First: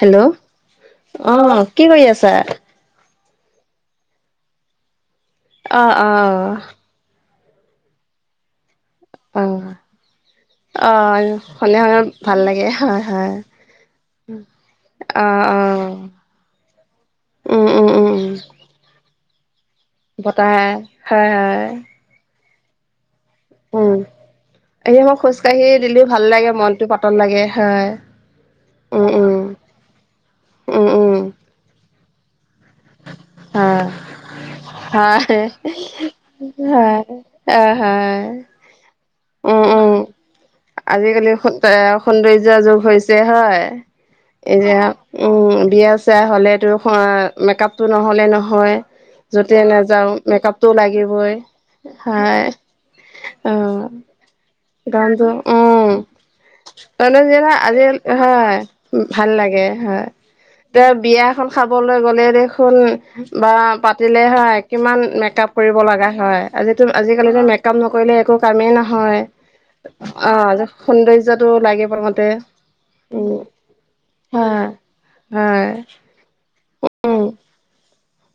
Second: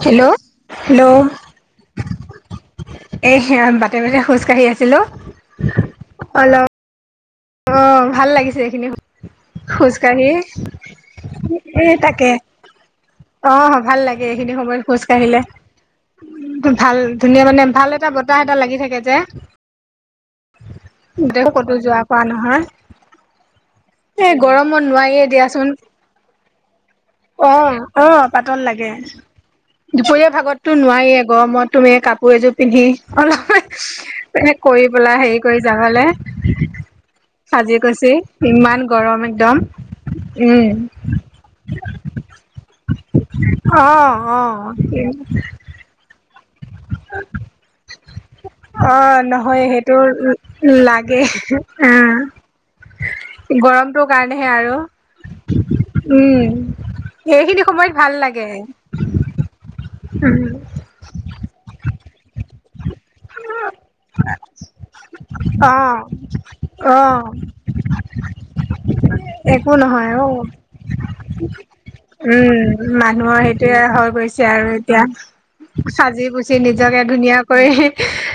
Hello hello অঁহ কি কৰি আছা। এ সেয়া বাটে বাটে খোজ কাঢ়ি আছিলো। অহ অহ। অহ ভাল লাগিছে এইখিনি অ খোজকাঢ়ি এ তাকে। তাকে হয় হয়। অহ ভাল লাগে এইখিনি সময়ত খোজ অ কাঢ়িলে। অ ভাল ধুনীয়া মানে উম ভাল উম এটা উম উম বতাহ এটা লাগি থাকে যে। বতাহ হয় [unintelligible] হয় ক'তো যোৱা কৰা নহয়। উম এ গৰমত এতিয়া মই নোৱাৰিয়েই খোজকাঢ়ি দিয়াচোন দিলেও ভাল লাগে মনটো পাতল লাগে অ হয় অ পাতল লাগে। উম উম দুপৰীয়া ভাগতো উম উম নোৱাৰিয়েই গৰমত তুমি কাপোৰ এযোৰ পিন্ধি, হয় অলপ কৰি পেলাই হেৰি হয় কৰি যাবলে। হয় অ সাজি কাচি হয় ইমান গৰম একদম উম উম উম আজিকালি স সৌন্দৰ্যৰ যুগ, হৈছে হয় অ', অ', এতিয়া উম বিয়া চিয়া হ'লেতো, হয় মেকাপটো নহ'লে নহয় অ', যতে নহয় সেইটো নাযাও মেকাআপটো লাগে লাগিবই। অ', হয় অ, গৰমটোৰ কাৰণেহে আৰু গানটো উম উম, সেইখিনি [unintelligible] আজি সময়ত ভাল লাগে হয় ভাল লাগে হয়। উম, এ বিয়া এখন খাবলৈ গ'লে দেখোন। বা পাতিলে হয় কিমান মেকাপ কৰিব অ', লগা হয় আজিতো অ', আজিকালিতো মেক কাপ নকৰিলে একো কামেই নহয়। একো নহয় অ সৌন্দৰ্যটো লাগে প্ৰথমতে উম মানুহৰ উম সেইটোৱে হৈ গৈছে হয় আৰু এতিয়া হয় সাজি পুচি নিজকে উম ধুনীয়া কৰি,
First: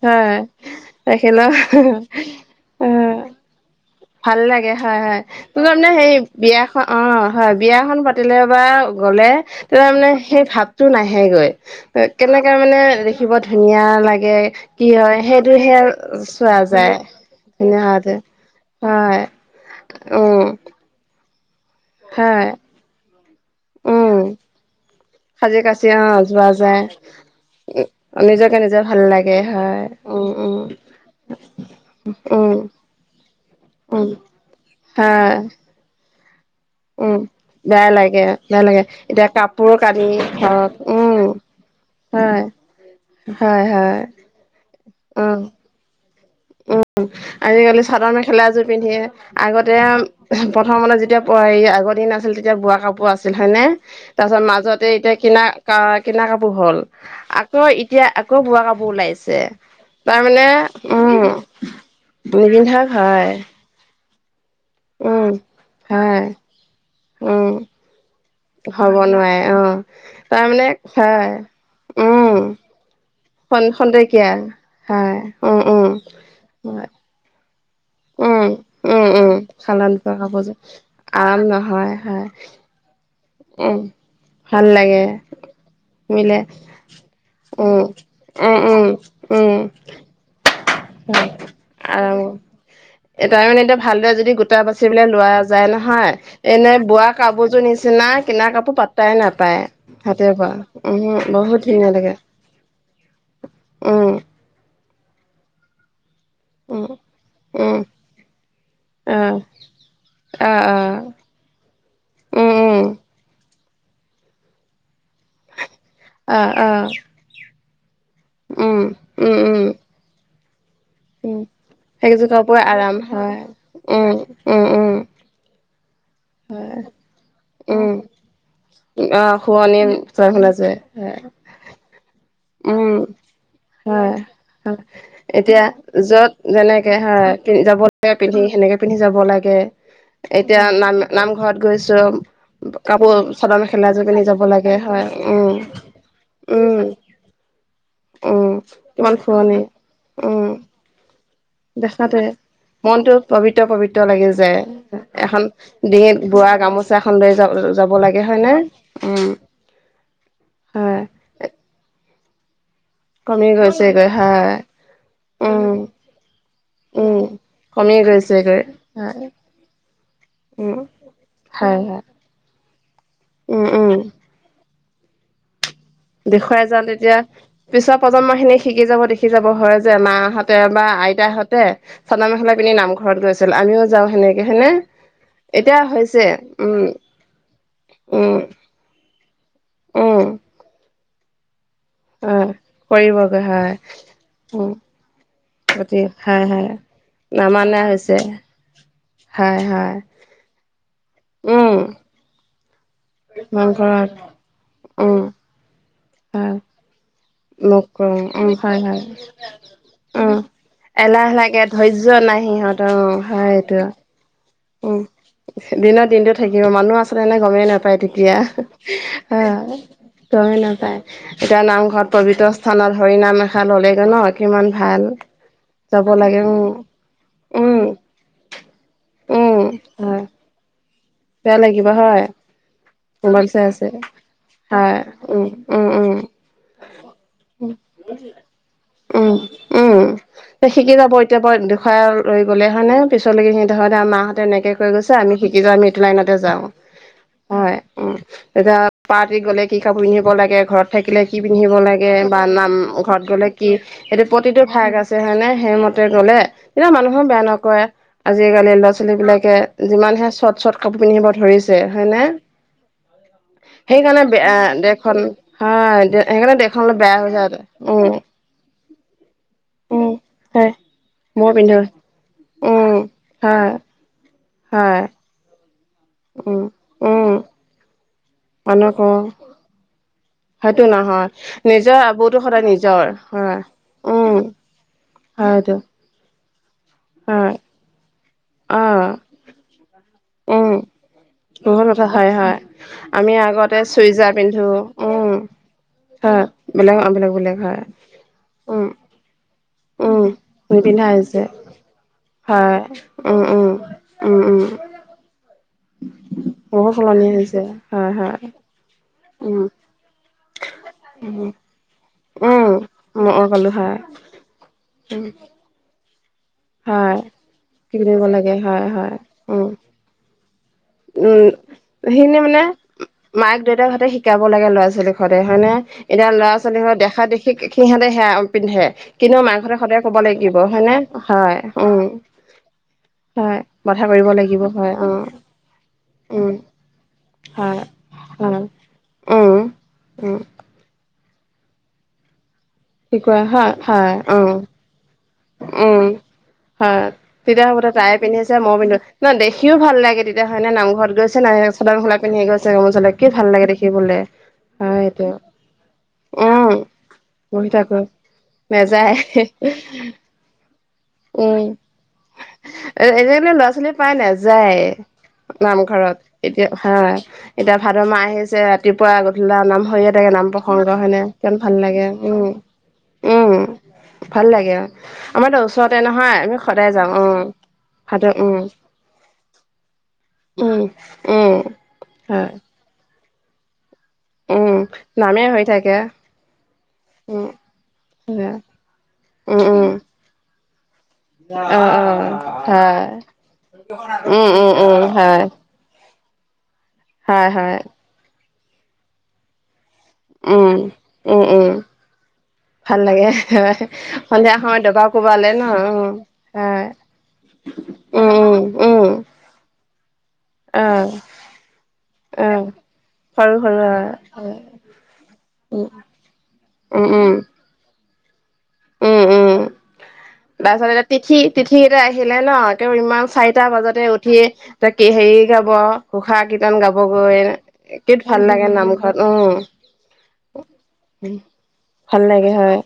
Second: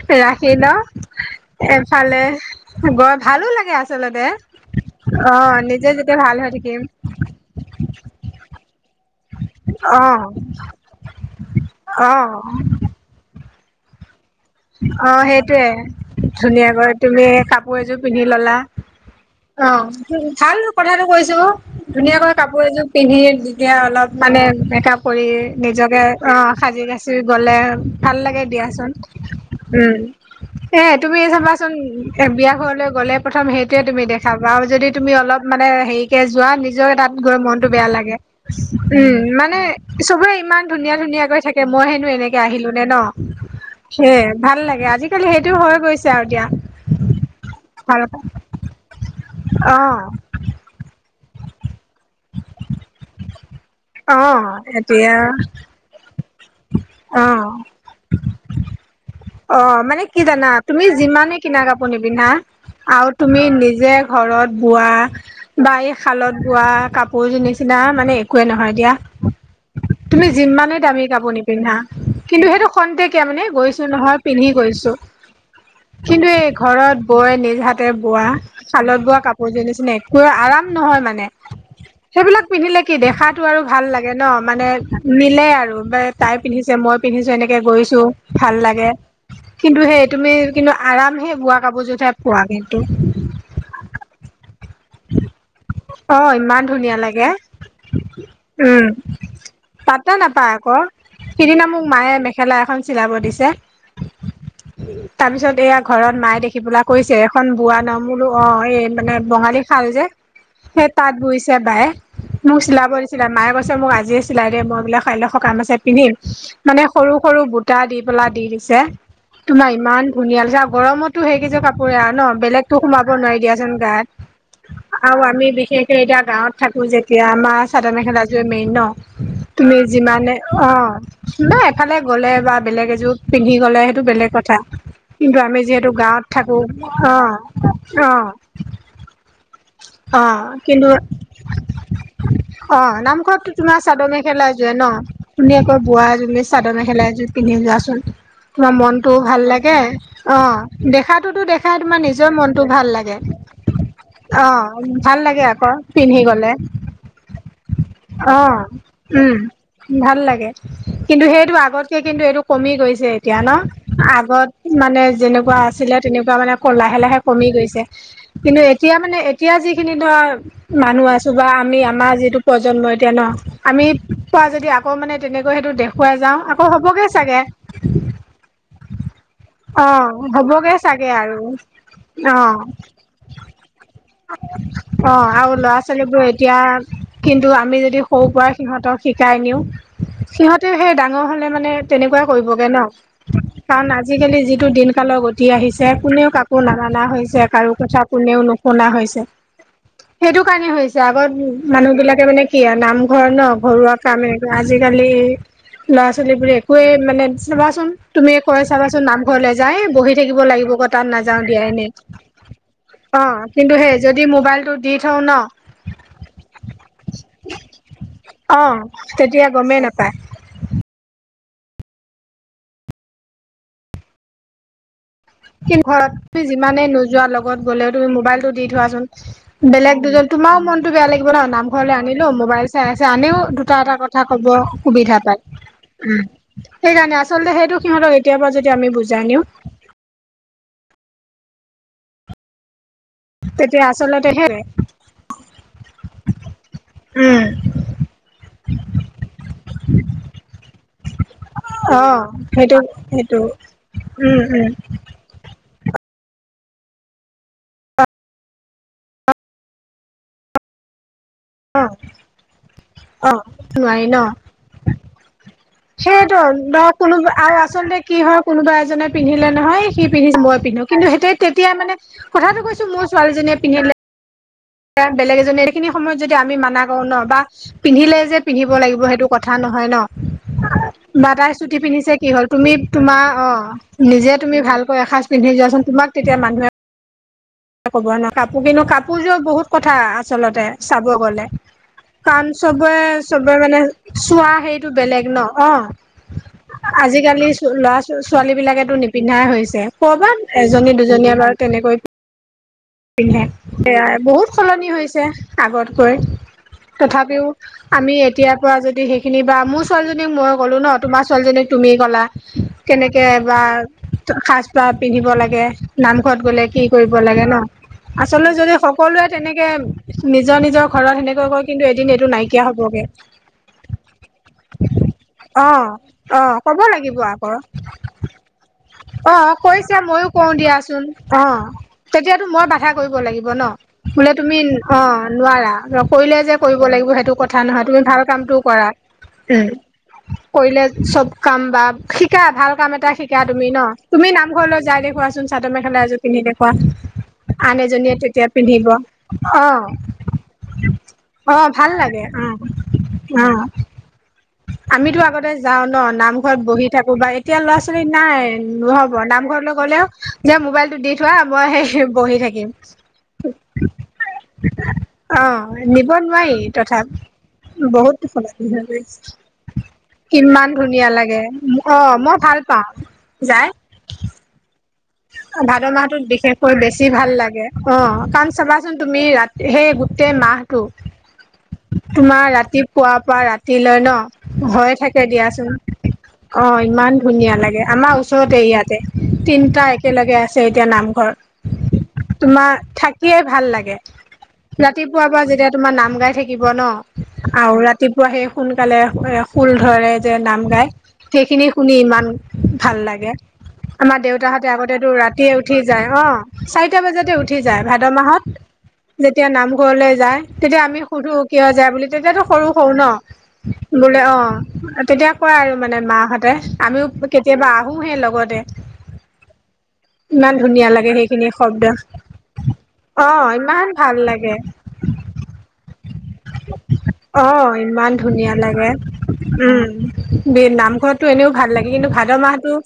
হয় ৰাখি ন অ‌ হেনকা এফালে অহ, গৈ ভালো লাগে আচলতে। ভাল লাগে হয় হয় অ', তোৰ কাৰণে নিজে সেই যেতিয়া ভাল হৈ থাকিম বিয়াখন অ, হয় বিয়াএখন পাতিলে বা গ'লে তাৰ মানে অ', সেই ভাৱ, টো নাহেগৈ কেনেকে অ', মানে দেখিব ধুনীয়া লাগে। কি অ হয় সেইটোয়ে সেইটোহে চোৱা ধুনীয়াকৈ যায় তুমি কাপোৰ ধুনীয়া এযোৰ হোৱাটো পিন্ধি ললা। হয় অ উম ভাল কথাটো কৈছো ধুনীয়াকৈ হয় কাপোৰ এযোৰ পিন্ধি। এতিয়া অলপ উম মানে মেকাপ, কৰি সাজি কাচি নিজকে অ যোৱা যায় সাজি কাচি গলে ভাল লাগে নিজকে নিজে দিয়াচোন। ভাল লাগে হয় উম উম এ তুমি চাবাচোন এ উম বিয়া ঘৰলৈ গ'লে প্ৰথম সেই তেতিয়া তুমি উম দেখাবা আৰু যদি তুমি হয় অলপ মানে হেৰিকে যোৱা। নিজৰ তাত উম গৈ মনটো বেয়া লাগে বেয়া লাগে উম এতিয়া মানে কাপোৰ কানি চবৰে ইমান হওক ধুনীয়া উম ধুনীয়াকৈ থাকে, মই হেনো এনেকে হয় আহিলোনে ন হয় হয় সেয়ে ভাল লাগে আজিকালি সেইটো হৈ গৈছে, যাও দিয়া। উম আজিকালি ভাল চাদৰ মেখেলা এযোৰ পিন্ধি আগতে অ আও, প্ৰথমতে যেতিয়া প আগৰ দিন আছি আছিল তেতিয়া বোৱা কাপোৰ আছিল হয়নে অ তাৰপাছত মাজতে এতিয়া কিনা কিনা কাপোৰ হ'ল অ আকৌ এতিয়া আকৌ বোৱা কাপোৰ ওলাইছে, অ মানে কি তাৰমানে জানা তুমি উম যিমানে কিনা কাপোৰ নিপিন্ধা নিপিন্ধাক আৰু হয় তুমি নিজে। ঘৰত বোৱা উম বা এই হয় শালত বোৱা কাপোৰ যোৰ উম নিচিনা মানে, একোৱে নহয় দিয়া হ'ব নোৱাৰে অ তুমি তাৰমানে যিমানেই দামী হয় কাপোৰ নিপিন্ধা কিন্তু উম সেইটো, খন্তেকীয়া মানে খন গৈছো নহয় খন্তেকীয়া পিন্ধি গৈছো হয় উম উম কিন্তু এই হয় ঘৰত, বৈ নিজ হাত, তে বোৱা উম শালত উম বোৱা উম কাপোৰ যোৰ নিচিনা শালত বোৱা একো কাপোৰযোৰ আৰাম নহয় মানে আৰাম নহয় হয় সেইবিলাক পিন্ধিলে। কি দেখাতো আৰু উম ভাল লাগে ন ভাল মানে লাগে মিলে আৰু ব তাই মিলে পিন্ধিছে মই পিন্ধিছো এনেকে উম গৈছো। ভাল উম উম লাগে উম কিন্তু সেই তুমি কিন্তু আৰাম সে বোৱা কাপোৰ যোৰত হে পোৱা কিন্তু। এ তাৰমানে এতিয়া ভালদৰে যদি গোটা বাচিবলৈ লোৱা যায় অ নহয় ইমান এনে ধুনীয়া বোৱা লাগে কাপোৰযোৰ নিচিন নাই কিনা কাপোৰ পাওাই নাপায়। পাত্তা হাতে বোৱা নাপায় আক উম বহুত সিদিনা মোক ধুনীয়া লাগে মায়ে মেখেলা এখন চিলাব দিছে উম। তাৰ পিছত এইয়া ঘৰত মায়ে দেখি খি পেলাই উম কৈছে এখন উম বোৱা নামলো অ এই মানে অ বঙালী শাল যে অ অ সেই- তাঁত বৈছে বায়ে, উম মোক উম চিলাব দিছিলে মায়ে কৈছে মোক আজিয়ে চিলাই দে মই বোলে কাইলে সকাম আছে - পিন্ধিম। অ অ মানে সৰু সৰু বুটা দি পেলাই দি দিছে উম উম উম তোমাৰ ইমান ধুনিয়া লাগিছে আৰু গৰমতো উম সেই কেইযোৰ কাপোৰে আৰু সেইকেইযোৰ ন কাপোৰ বেলেগতো আৰাম সোমাব নোৱাৰি হয় দিয়াচোন উম গাত। উম উম। আৰু আমি বিশেষকে এতিয়া গাঁৱত থাকো যেতিয়া আমাৰ চাদৰ উম মেখেলাযোৰে মেইন ন। অ তুমি শুৱনি যিমানে অ জয় নাই এফালে গ'লে বা বেলেগ উম এযোৰ পিন্ধি গলে সেইটো হয় বেলেগ কথা কিন্তু আমি এতিয়া যিহেতু গাঁৱত য'ত থাকো যেনেকে অ হয় যাব অ লাগে পিন্ধি সেনেকে পিন্ধি যাব লাগে। অ এতিয়া কিন্তু নাম নামঘৰত গৈছো অ কাপোৰ নামঘৰতো তোমাৰ মেখেলা এযোৰ চাদৰ পিন্ধি যাব মেখেলা যোৰে লাগে ন হয় উম ধুনীয়াকৈ বোৱা যোনে চাদৰ উম মেখেলা এযোৰ পিন্ধি যোৱাচোন, উম তোমাৰ কিমান মনটোও ভাল শুৱনি লাগে উম অ দেখাতোটো দে- খাই তোমাৰ নিজৰ মনটো ভাল লাগে। পৱিত্ৰ পৱিত্ৰ লাগি অ যায় ভাল এখন লাগে আকৌ পিন্ধি ডিঙিত বোৱা গলে গামোচা এখন লৈ যাব যাব লাগে হয় নে অ', - উম ভাল লাগে কিন্তু সেইটো আগতকে কিন্তু এইটো কমি গৈছে। ছে এতিয়া কমি ন, গৈছেগৈ আগত হয় মানে যেনেকুৱা উম আছিলে তেনেকুৱা মানে লাহে উম লাহে কমি গৈছে। কমি গৈছে। কিন্তু এতিয়া মানে এতিয়া যিখিনি ধৰা উম মানুহ আছো বা হয় আমি হয় আমাৰ যিটো প্ৰজন্ম এতিয়া ন, উম আমি উম পোৱা যদি আকৌ তেনেকৈ সেইটো দে- দেখুৱাই যাওঁ তেতিয়া পিছৰ প্ৰজন্ম খিনি শিকি যাব দেখি যাব হয় যে অ', মাহাহঁতে হ'বগে বা চাগে আইতা আৰু হঁতে, চাদৰ মেখেলা অ', পিন্ধি নামঘৰত গৈছিল আমিও যাওঁ সেনেকে হয়নে! অ আৰু ল'ৰা এতিয়া হৈছে ছোৱালীবোৰে এতিয়া উম কিন্তু আমি যদি সৰু উম পৰা সিহঁতক শিকাই নিওঁ উম সিহঁতেও সেই ডাঙৰ হলে মানে তেনেকুৱা হয় কৰিবগে ন কৰিবগৈ হয় কাৰণ আজিকালি যিটো উম দিন কালৰ গতি আহিছে কোনেও খাই খাই কাকো নামানা হৈছে কাৰো কথা কোনেও নুশুনা হৈ- হয় হয়। সেইটো কাৰণে হৈছে, আগত মানুহ বিলাকে মানে কিয়া নামঘৰ ন ঘৰুৱা নামঘৰত কাময়ে আজিকালি উম ল'ৰা ছোৱালী বোৰে হয় একোৱে মানে মোক চোন, কম তুমিয়ে উম কৈ হয় হয় চাবাচোন নামঘৰলে যায় বহি উম থাকিব লাগিব ক তাত নাযাও দিয়াই এনেই অ হয় কিন্তু এইটো সেই যদি মোবাইলটো দি উম থওঁ ন দিনৰ দিনটো থাকিব মানুহ আছে নে নাই গমেই নাপায় তেতিয়া অ তেতিয়া হয় গমেই হয় নাপায় তয়ে নাপায় এতিয়া নামঘৰত পবিত্ৰ স্থানত হৰি নাম এষাৰ ললেগে ন কিমান ভাল কিন্ত যাব ঘৰত তুমি লাগে উম যিমানে নোযোৱা লগত উম গ'লেও তুমি মোবাইলটো দি উম থোৱাচোন বেলেগ হয় দুজন তোমাৰো মনটো বেয়া লাগে লাগিব ন, নামঘৰলে আনিলো মোবাইল চাই আছে আনেও মোবাইল চাই দুটা আছে এটা কথা কব হয় সুবিধা পাই। উম উম উম সেইকাৰণে আচলতে সেইটো সিহঁতক এতিয়া পৰা যদি আমি বুজাই উম নিওঁ উম, শিকি যাব এতিয়া পৰা দেখুৱাই লৈ গ'লে হয়নে পিছলৈকে তেতিয়া সিহঁতে আচলতে মাহঁতে হে এনেকে কৈ গৈছে আমি শিকি যাওঁ আমি এইটো লাইনতে যাওঁ উম হয় উম, এতিয়া পাৰ্টিত গ'লে কি কাপোৰ পিন্ধিব লাগে ঘৰত থাকিলে কি পিন্ধিব অ লাগে বা নাম সেইটো ঘৰত, সেইটো গলে কি এইটো উম প্ৰতিটো উম ভাগ আছে হয় নে সেইমতে গলে তেতিয়া মানুহো বেয়া নকই, আজিকালি ল'ৰা ছোৱালী বিলাকে যিমানহে শৰ্ট চৰ্ট কাপোৰ পিন্ধিব ধৰিছে, অ হয় নে অ নোৱাৰি সেইকাৰণে ন বেয়া দেশখন, হয় সেইটো সেইকাৰণে দেশখন ধৰক অলপ বেয়া হৈ কোনোবা যায় আৰু আচলতে উম কি হয় কোনোবা এজনে পিন্ধিলে নহয় উম সি পিন্ধিছে মই হয় পিন্ধো। কিন্তু সেই মই তেতিয়া পিন্ধো মানে কথাটো উম কৈছো মোৰ ছোৱালীজনীয়ে হয় পিন্ধিলে, হয় বেলেগ এজনে এইখিনি সময়ত যদি আমি উম মানা কৰো ন উম বা পিন্ধিলে যে পিন্ধিব মানুহ ক লাগিব সেইটো কথা নহয় ন, [inaudible] ব তাই চুটি নিজৰ পিন্ধিছে কি আবুতো হ'ল সদায় তুমি নিজৰ তোমাৰ অ হয় উম নিজে তুমি ভালকৈ ৰাখা চো, পিন্ধ হয়টো যোৱাচোনু তোমাক তেতিয়া মানুহে, হয়। ক'ব নহয় কাপোৰ অ কিন্তু কাপোৰযোৰ বহুত কথা, আচলতে উম চাব গলে বহুত কথা হয় কাৰণ হয় চবে আমি চবে আগতে মানে চুইজাৰ চোৱা পিন্ধো হেইটো বেলেগ উম ন, হয় অ বেলেগ বেলেগ আজিকালি বেলেগ হয় ল'ৰা ছোৱালী উম বিলাকেতো নিপি পিন্ধাই হৈছে উম কবাত এজনী নিপিন্ধা দুজনীয়ে হৈছে বাৰু তেনেকৈ, হয় উম পিন্ধে উম হেয়াই উম বহুত উম সলনি হৈছে, আগতকৈ বহুত সলনি তথাপিও হৈছে হয় আমি হয় এতিয়া, পৰা যদি সেইখিনি বা উম মোৰ ছোৱালীক মই ক'লো ন তোমাৰ উম ছোৱালীক তুমি কলা। উম কেনেকে মই বা ক'লো হয় সাজ পাৰ উম পিন্ধিব লাগে নামঘৰত গ'লে, কি কৰিব হয় লাগে ন কি বুলি ক'ব আচলতে লাগে যদি হয় হয় সকলোৱে উম তেনেকে নিজৰ নিজৰ, ঘৰত উম সেনেকৈ কয় কিন্তু এদিন এইটো সেইখিনি মানে নাইকিয়া হবগে, মাক দেউতাকহঁতে শিকাব লাগে ল'ৰা ছোৱালীক সদায় অ হয়নে এতিয়া অ ল'ৰা কব ছোৱালী লাগিব দেখা আকৌ দেখি সিহঁতে সেয়া পিন্ধে অ কিন্তু মাকহঁতে কৈছা সদায় ক'ব মইউ কওঁ লাগিব হয়নে দিয়াচোন। অ হয় উম তেতিয়াতো মই বাধা কৰিব লাগিব হয় ন বাধা কৰিব বোলে তুমি লাগিব হয় অ উম নোৱাৰা নক, উম কৰিব লাগিব সেইটো কথা হয় নহয় তুমি ভাল কামটো হয় কৰা। উ উম উম কৰিলে চব কাম বা শিকা ভাল কাম এ ত শিকোৱা শিকা তুমি হয় ন হয় তুমি উম নামঘৰলৈ যাই দেখুৱাচোন চাদৰ মেখেলা উম এযোৰ পিন্ধি হয় দেখুওৱা, তেতিয়া হ'বতে তাইে পিন্ধিছে মই পিন্ধ নয় অ দেখিও ভাল লাগে তেতিয়া হয় নামঘৰত গৈছে অ নাই, ভাল চাদৰ মেখেলা লাগে অ পিন্ধি গৈছে গামোচা লৈ কি অ ভাল লাগে দেখিবলে। হয় আমিতো সেইটো আগতে যাও ন নামঘৰত উম বহি থাকো বা এতিয়া বহি ল'ৰা থাকো ছোৱালী নাই নহব নেযায় নামঘৰত, ক'লেও যে মোবাইলতটো দি থোৱা উম মই সেই, বহি থাকিম আজিকালি ল'ৰা ছোৱালী প্ৰায় নেযায় অ নিব নামঘৰত নোৱাৰি এতিয়া হা তথাপি, এতিয়া ভাদ বহুত মাহ আহিছে ৰাতিপুৱা গধূলা নাম হৈয়ে থাকে নাম কিমান প্ৰসংগ ধুনীয়া হয়নে লাগে, কিমান ভাল অ লাগে মই উম ভাল, পাও উম যায়, ভাল লাগে, আমাৰ টো উছ ভাদ মাহটোত বিশেষকৈ বেছি ভাল লাগে অ ভাদ কাৰণ উম চাবাচোন তুমি ৰাতি সেই গোটেই উম মাহটো, উম তোমাৰ হয় ৰাতিপুৱা পৰা ৰাতিলৈয় ন উম হৈয়ে থাকে নামেই হৈ দিয়াচোন। থাকে অ ইমান উম ধুনীয়া লাগে আমাৰ সেয়া। ওচৰতে ইয়াতে উম তিনটা উম একেলগে আছে এতিয়া নাম, অ অ তোমাৰ হয় থাকিয়ে ভাল লাগে উম উম উম ৰাতিপুৱা পৰা হয় যেতিয়া, তোমাৰ নাম গাই থাকিব ন হয় আৰু হয় ৰাতিপুৱা সেই সোনকালে ফুল ধৰে যে নাম উম গায়, উম সেইখিনি উম শুনি ইমান ভাল লাগে হয় আমাৰ দেউতা সন্ধিয়া হত, তে সময়ত দবা আগতেতো কোবালে ৰাতিয়ে ন উঠি যায় উম হ, হয় চাৰিটা বজাতে উঠি যায় ভাদ উম মাহত। উম উম তেতিয়া নামঘৰলৈ যায় তেতিয়া অ আমি সুধো কিয় যায় বুলি তেতিয়াতো অ সৰু সৰু ন। সৰু সৰু অ বোলে অঁ তেতিয়া কয় আৰু মানে মাহঁতে উম উম আমিও উম কেতিয়াবা পোহে লগতে। উম উম ইমান তাৰপিছত ধুনীয়া এতিয়া লাগে তিথি সেইখিনি তিথি শব্দ কেইটা আহিলে ন তেওঁ ইমান অ চাৰিটা ইমান বজাতে ভাল উঠি লাগে ত কি হেৰি গাব ঘোষা কীৰ্তন গাবগৈ অ ইমান কিত ভাল লাগে নামঘৰত উম। বে নামঘৰতো এনেও ভাল লাগে, কিন্তু ভাল ভাদ লাগে মাহটো হয়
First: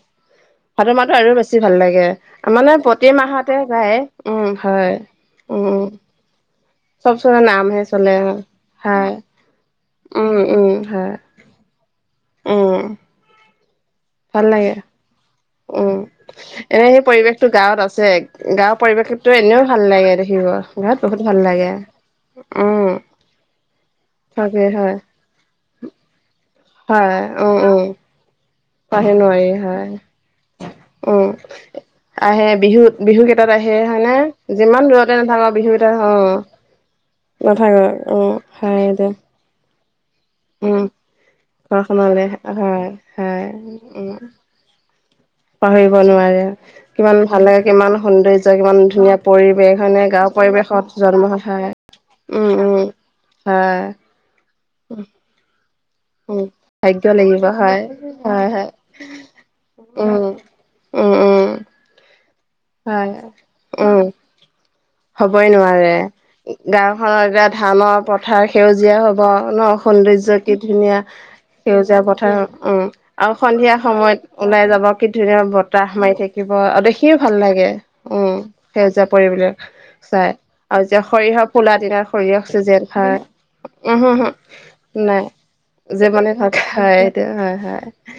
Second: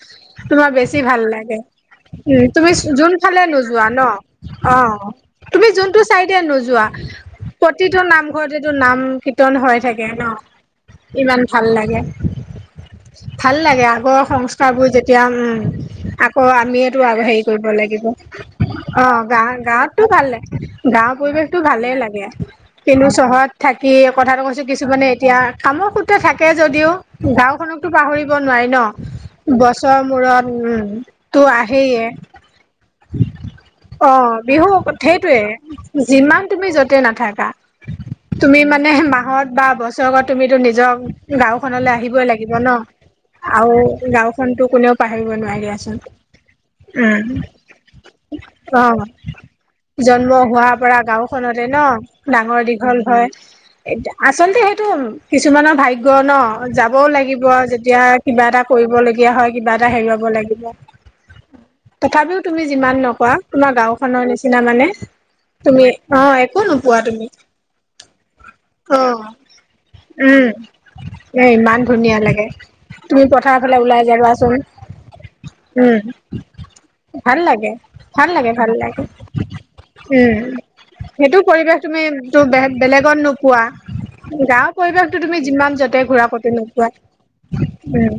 তোমাৰ ভাদ বেছি মাহটো ভাল আৰু লাগে। বেছি ভাল লাগে উম মানে তুমি প্ৰতি যোন ফালে মাহতে নোযোৱা গায় ন, উম অ হয় তুমি উম যোনটো চাইতে নোযোৱা চব চবে নামহে প্ৰতিটো চলে নামঘৰতেটো নাম হয় কীৰ্তন হৈ থাকে ন উম উম হয় ইমান ভাল লাগে। উম। ভাল লাগে আগৰ ভাল লাগে সংস্কাৰবোৰ যেতিয়া উম। উম। আকৌ এনে আমিয়েতো সেই হেৰি পৰিৱেশতো কৰিব গাঁৱত লাগিব। আছে, গাঁৱৰ অ', পৰিৱেশতো এনেও ভাল গা-গাঁৱতটো লাগে ভালে, দেখিব। গাঁৱত গাঁৱৰ বহুত ভাল পৰিৱেশটো লাগে ভালেই লাগে, উম কিন্তু চহৰত থাকি কথাটো তাকে কৈছো হয় কিছুমানে এতিয়া কামৰ সূত্ৰে থাকে যদিও হয় উম উম গাঁওখনকতো পাহৰিব নোৱাৰি ন। পাহে নোৱাৰি হয় বছৰ মূৰত উম উম তো আহেইয়ে আহে বিহুত বিহু কেইটাত আহে অ হয়নে বিহু যিমান দূৰতে সেইটোৱে নাথাকক বিহু কেইটা অ যিমান তুমি য'তে নাথাকা নাথাকক উম তুমি হয় মানে দে মাহত বা বছৰেকত তুমিতো উম নিজক গাঁওখনলে আহিবই ঘৰখনলে লাগিব ন, হয় হয় আৰু উম গাঁওখনতো কোনেও পাহৰিব নোৱাৰে পাহৰিব দিয়াচোন। নোৱাৰে। কিমান উম ভাল লাগে কিমান সৌন্দৰ্য কিমান অঁ ধুনীয়া পৰিৱেশ হয়নে গাঁৱৰ জন্ম হোৱাৰ পৰিৱেশত পৰা জন্ম গাওখনতে হয় ন। উম ডাঙৰ উম দীঘল হয় এ আচলতে সেইটো কিছুমানৰ ভাগ্ ভাগ্য ন উম যাবও ভাগ্য লাগিব হয় যেতিয়া কিবা হয় এটা হয় কৰিবলগীয়া হয় কিবা এটা উম হেৰুৱাব লাগিব। উম উম তথাপিও তুমি যিমান হয় নকোৱা তোমাৰ উম গাঁওখনৰ নিচিনা মানে হবই তুমি নোৱাৰে অ একো নোপোৱা গাওখনৰ তুমি এতিয়া ধানৰ পথাৰ সেউজীয়া হব অ', ন। সন্দৈৰ্য উম, কি ধুনীয়া! এ ইমান সেউজীয়া ধুনীয়া পথাৰ লাগে। উম, তুমি আৰু পথাৰৰ ফালে সন্ধিয়া ওলাই সময়ত যাবাচোন, ওলাই যাব কি ধুনীয়া বত উম, তাহ মাৰি থাকিব আৰু দেখিও ভাল লাগে ভাল উম লাগে, ভাল লাগে, সেউজীয়া কৰিবলে। চাই উম, আৰু যেতিয়া সেইটো সৰিয়হৰ ফুলা পৰিৱেশ দিনা তুমি তো সৰিয়হটো যে বেলেগত নোপোৱা। খায় উহু গাঁৱৰ উহু। পৰিৱেশটো তুমি যিমান নাই য'তে যে ঘূৰা মানে ক'তো কথা নোপোৱা, হয় সেইটো হয় হয় উম।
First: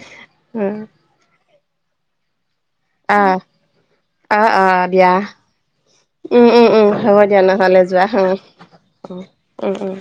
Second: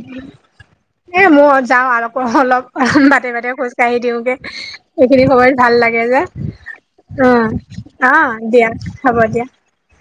উম। এ মই যাওঁ আৰক অলপ। অ বাটে আহ বাটে খোজ কাঢ়ি দিওগে অ অ দিয়া এইখিনি সময়ত ভাল লাগে যে উম উম উম হ'ব দিয়া অঁ। নহ'লে যোৱা উম অঁ দিয়া হ'ব দিয়া। উম উম।